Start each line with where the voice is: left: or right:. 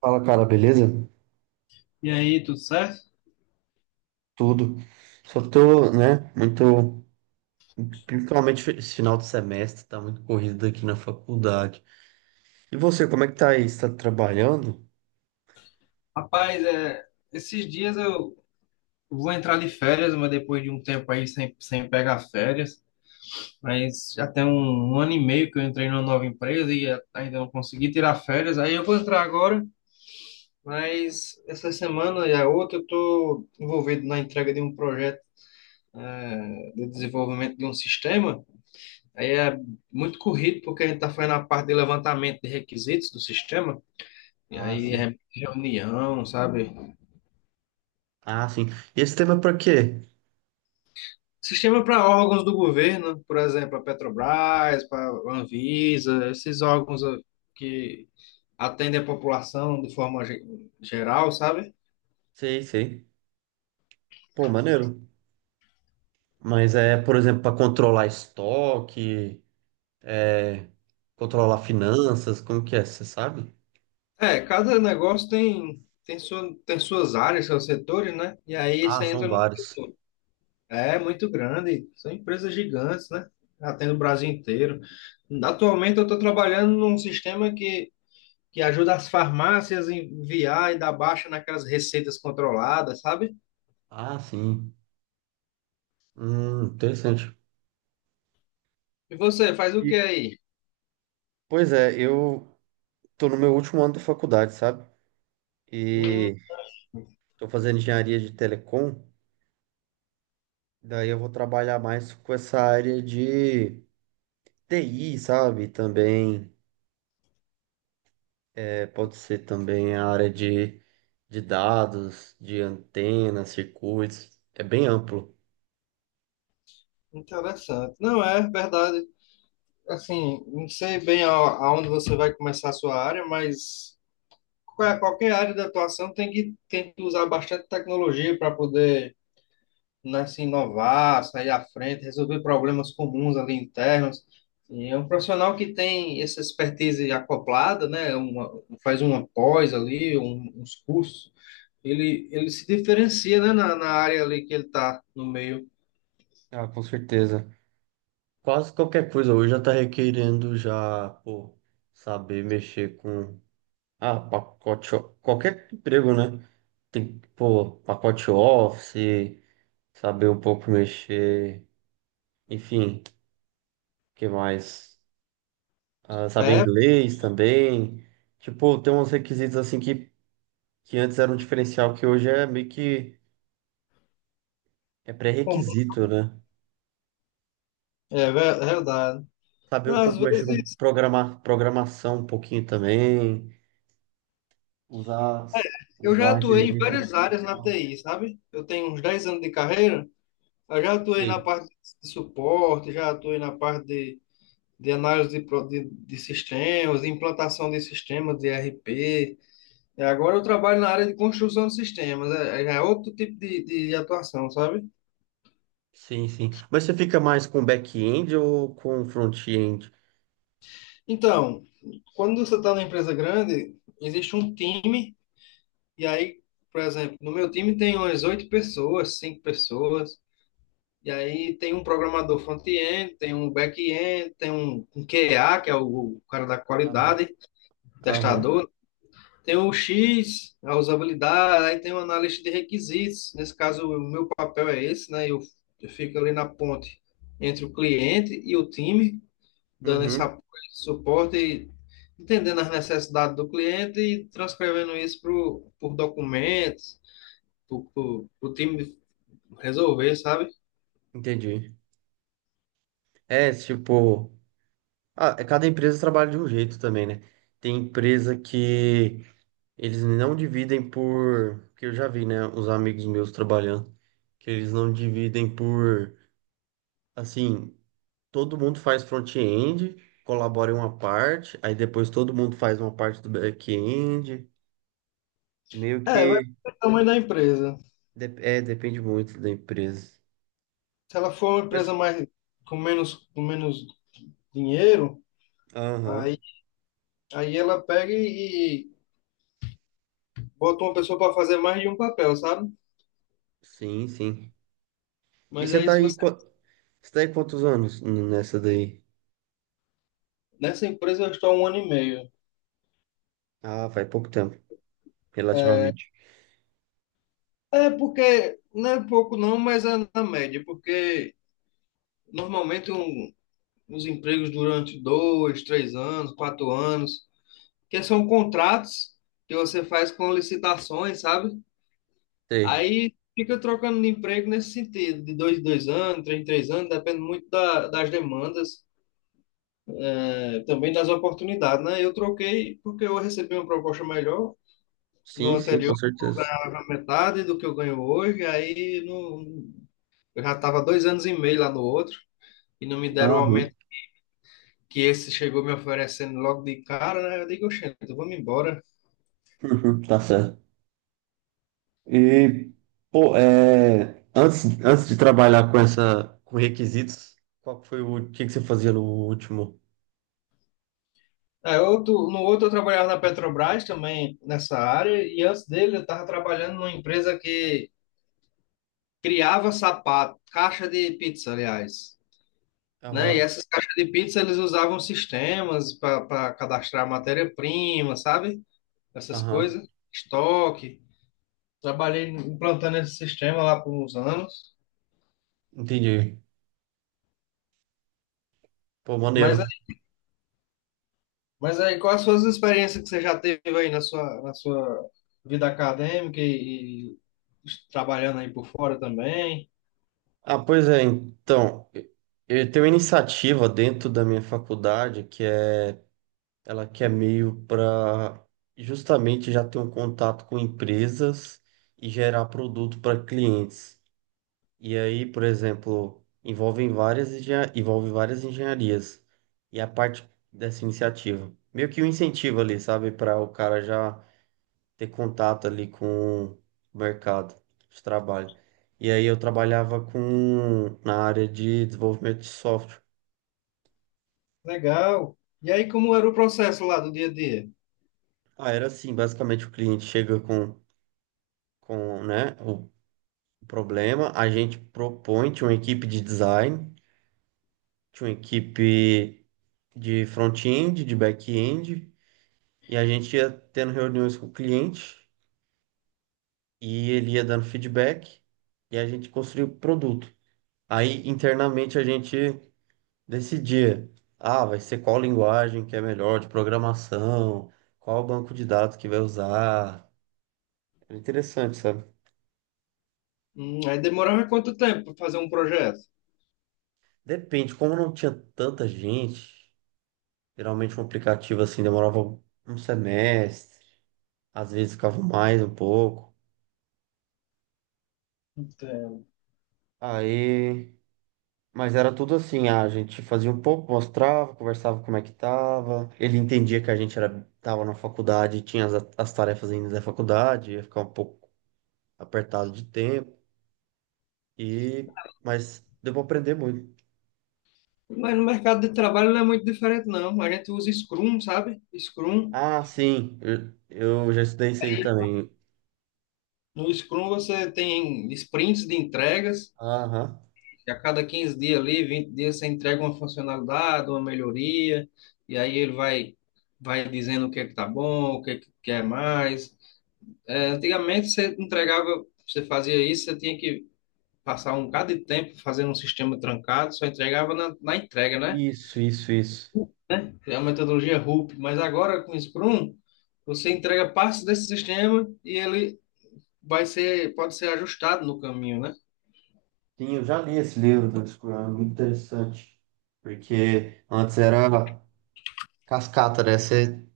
right: Fala, cara, beleza?
left: E aí, tudo certo?
right: Tudo. Só tô, né, muito. Principalmente esse final de semestre, tá muito corrido aqui na faculdade. E você, como é que tá aí? Você tá trabalhando?
left: Rapaz, esses dias eu vou entrar de férias, mas depois de um tempo aí sem pegar férias. Mas já tem 1 ano e meio que eu entrei numa nova empresa e ainda não consegui tirar férias. Aí eu vou entrar agora, mas essa semana e a outra eu estou envolvido na entrega de um projeto de desenvolvimento de um sistema. Aí é muito corrido porque a gente está fazendo a parte de levantamento de requisitos do sistema. E
right: Ah,
left: aí
right: sim.
left: é reunião, sabe?
right: Ah, sim. E esse tema é pra quê?
left: Sistema para órgãos do governo, por exemplo, a Petrobras, para a Anvisa, esses órgãos, que atendem a população de forma geral, sabe?
right: Sei, sei. Pô, maneiro. Mas é, por exemplo, pra controlar estoque, é, controlar finanças, como que é? Você sabe?
left: É, cada negócio tem suas áreas, seus setores, né? E aí
right: Ah,
left: você
right: são
left: entra no.
right: vários.
left: É muito grande, são empresas gigantes, né? Atende o Brasil inteiro. Atualmente eu estou trabalhando num sistema que ajuda as farmácias a enviar e dar baixa naquelas receitas controladas, sabe?
right: Ah, sim. Interessante.
left: E você, faz o
right: E,
left: que aí?
right: pois é, eu tô no meu último ano da faculdade, sabe?
left: Hum,
right: E estou fazendo engenharia de telecom, daí eu vou trabalhar mais com essa área de TI, sabe? Também é, pode ser também a área de dados, de antenas, circuitos, é bem amplo.
left: interessante. Não, é verdade. Assim, não sei bem aonde você vai começar a sua área, mas qualquer área de atuação tem tem que usar bastante tecnologia para poder, né, se inovar, sair à frente, resolver problemas comuns ali internos. E é um profissional que tem essa expertise acoplada, né, faz uma pós ali, uns cursos, ele se diferencia, né, na área ali que ele está no meio.
right: Ah, com certeza. Quase qualquer coisa hoje já está requerendo já, pô, saber mexer com pacote, qualquer emprego, né? Tem pô, pacote Office, saber um pouco mexer, enfim. Que mais? Ah, saber
left: É
right: inglês também. Tipo, tem uns requisitos assim que antes era um diferencial que hoje é meio que é
left: comum,
right: pré-requisito, né?
left: é é verdade.
right: Saber um
left: Não, às
right: pouco mexer com
left: vezes,
right: programar, programação um pouquinho também, usar,
left: eu já
right: usar a
left: atuei em
right: inteligência
left: várias áreas na
right: artificial.
left: TI, sabe? Eu tenho uns 10 anos de carreira, eu já atuei na
right: Sim,
left: parte de suporte, já atuei na parte de análise de sistemas, de implantação de sistemas de ERP. E agora eu trabalho na área de construção de sistemas, é já é outro tipo de atuação, sabe?
right: sim, sim. Mas você fica mais com back-end ou com front-end?
left: Então, quando você está numa empresa grande, existe um time, e aí, por exemplo, no meu time tem umas 8 pessoas, 5 pessoas. E aí tem um programador front-end, tem um back-end, tem um QA, que é o cara da
right: Aham,
left: qualidade,
right: aham.
left: testador, tem o X, a usabilidade, aí tem o analista de requisitos. Nesse caso, o meu papel é esse, né? Eu fico ali na ponte entre o cliente e o time, dando esse
right: Uhum,
left: apoio, esse suporte, e entendendo as necessidades do cliente e transcrevendo isso pro, por documentos, para o time resolver, sabe?
right: entendi. É, tipo, cada empresa trabalha de um jeito também, né? Tem empresa que eles não dividem por, que eu já vi, né, os amigos meus trabalhando, que eles não dividem por, assim, todo mundo faz front-end, colabora em uma parte, aí depois todo mundo faz uma parte do back-end, meio
left: É, vai
right: que,
left: depender do tamanho da empresa.
right: é, depende muito da empresa.
left: Se ela for uma empresa
right: Mas,
left: mais com menos dinheiro,
right: aham,
left: aí, aí ela pega e bota uma pessoa para fazer mais de um papel, sabe?
right: sim, sim. E
left: Mas
right: você
left: aí
right: tá
left: se
right: aí,
left: você
right: você tá aí quantos anos nessa daí?
left: nessa empresa eu estou há 1 ano e meio.
right: Ah, faz pouco tempo, relativamente.
left: É porque não é pouco não, mas é na média, porque normalmente os empregos durante 2, 3 anos, 4 anos, que são contratos que você faz com licitações, sabe?
right: Sei.
left: Aí fica trocando de emprego nesse sentido, de 2 em 2 anos, 3 em 3 anos, depende muito das demandas, também das oportunidades, né? Eu troquei porque eu recebi uma proposta melhor no
right: Sim, sim, com
left: anterior, eu
right: certeza.
left: ganhava metade do que eu ganho hoje, aí não, eu já estava 2 anos e meio lá no outro e não me deram o
right: Aham,
left: aumento que esse chegou me oferecendo logo de cara, né? Eu digo, oxente, vamos embora.
right: tá certo. E, pô, é, antes de trabalhar com com requisitos, qual que foi o que que você fazia no último?
left: É, outro, no outro eu trabalhava na Petrobras também nessa área e antes dele eu estava trabalhando numa empresa que criava sapato, caixa de pizza, aliás, né? E
right: Aham,
left: essas caixas de pizza eles usavam sistemas para cadastrar matéria-prima, sabe? Essas
right: aham,
left: coisas, estoque. Trabalhei implantando esse sistema lá por uns anos.
right: entendi. Pô,
left: Mas
right: maneiro.
left: aí, mas aí, quais as suas experiências que você já teve aí na sua vida acadêmica e trabalhando aí por fora também?
right: Ah, pois é, então, eu tenho uma iniciativa dentro da minha faculdade que é, ela que é meio para justamente já ter um contato com empresas e gerar produto para clientes. E aí, por exemplo, envolvem envolve várias engenharias. E a parte dessa iniciativa. Meio que um incentivo ali, sabe? Para o cara já ter contato ali com o mercado de trabalho. E aí eu trabalhava com na área de desenvolvimento de software.
left: Legal. E aí, como era o processo lá do dia a dia?
right: Ah, era assim, basicamente o cliente chega com, né, o problema, a gente propõe, tinha uma equipe de design, tinha uma equipe de front-end, de back-end. E a gente ia tendo reuniões com o cliente e ele ia dando feedback e a gente construía o produto. Aí internamente a gente decidia, vai ser qual linguagem que é melhor de programação, qual banco de dados que vai usar. Era interessante, sabe?
left: Aí demorava quanto tempo para fazer um projeto?
right: Depende, como não tinha tanta gente, geralmente um aplicativo assim demorava um semestre, às vezes ficava mais um pouco. Aí Mas era tudo assim, a gente fazia um pouco, mostrava, conversava como é que tava. Ele entendia que a gente era, tava na faculdade, tinha as tarefas ainda da faculdade, ia ficar um pouco apertado de tempo. E, mas deu pra aprender muito.
left: Mas no mercado de trabalho não é muito diferente, não. A gente usa Scrum, sabe? Scrum.
right: Ah, sim, eu já estudei isso aí também.
left: No Scrum você tem sprints de entregas,
right: Aham.
left: que a cada 15 dias ali, 20 dias, você entrega uma funcionalidade, uma melhoria, e aí vai dizendo o que é que tá bom, o que é que quer mais. É, antigamente você entregava, você fazia isso, você tinha que passar um bocado de tempo fazendo um sistema trancado, só entregava na entrega, né?
right: Isso, isso, isso.
left: Criar uma metodologia RUP, mas agora com o Scrum, você entrega partes desse sistema e ele pode ser ajustado no caminho, né?
right: Sim, eu já li esse livro do Discurso, é muito interessante. Porque antes era cascata, né? Você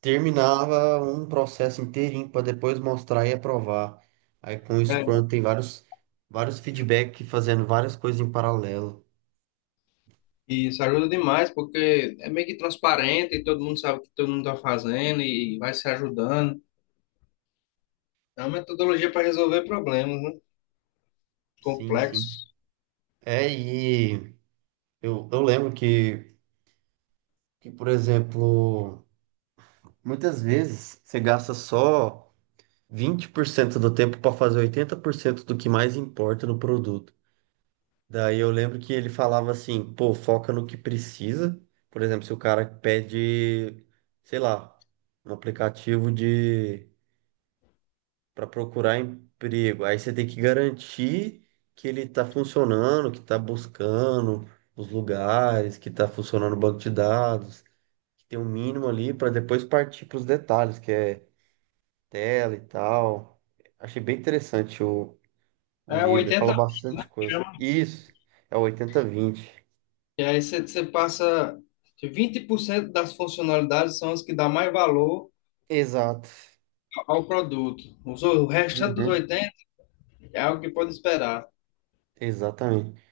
right: terminava um processo inteirinho para depois mostrar e aprovar. Aí com o
left: É,
right: Scrum tem vários feedback fazendo várias coisas em paralelo.
left: e isso ajuda demais, porque é meio que transparente e todo mundo sabe o que todo mundo está fazendo e vai se ajudando. É uma metodologia para resolver problemas, né?
right: Sim, sim.
left: Complexos.
right: É, e eu lembro que, por exemplo, muitas vezes você gasta só 20% do tempo para fazer 80% do que mais importa no produto. Daí eu lembro que ele falava assim, pô, foca no que precisa. Por exemplo, se o cara pede, sei lá, um aplicativo de para procurar emprego, aí você tem que garantir que ele está funcionando, que está buscando os lugares, que está funcionando o banco de dados, que tem um mínimo ali para depois partir para os detalhes, que é tela e tal. Achei bem interessante o
left: É
right: livro, ele
left: 80
right: fala bastante coisa.
left: chama.
right: Isso, é o 80/20.
left: E aí você passa. Que 20% das funcionalidades são as que dá mais valor
right: Exato.
left: ao produto. O restante dos
right: Uhum,
left: 80% é algo que pode esperar.
right: exatamente.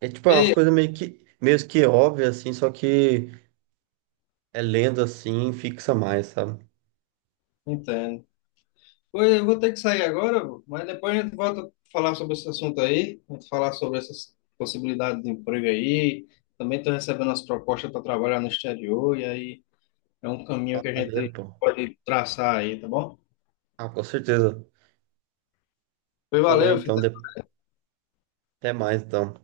right: É tipo, é umas
left: E
right: coisas meio que óbvias, assim, só que é lendo assim, fixa mais, sabe?
left: entendo. Oi, eu vou ter que sair agora, vô, mas depois a gente volta a falar sobre esse assunto aí, a gente falar sobre essas possibilidades de emprego aí. Também estou recebendo as propostas para trabalhar no exterior, e aí é um caminho que a
right: Maneiro,
left: gente
right: pô.
left: pode traçar aí, tá bom?
right: Ah, com certeza.
left: Pois
right: Falou
left: valeu,
right: então,
left: filho.
right: até mais então.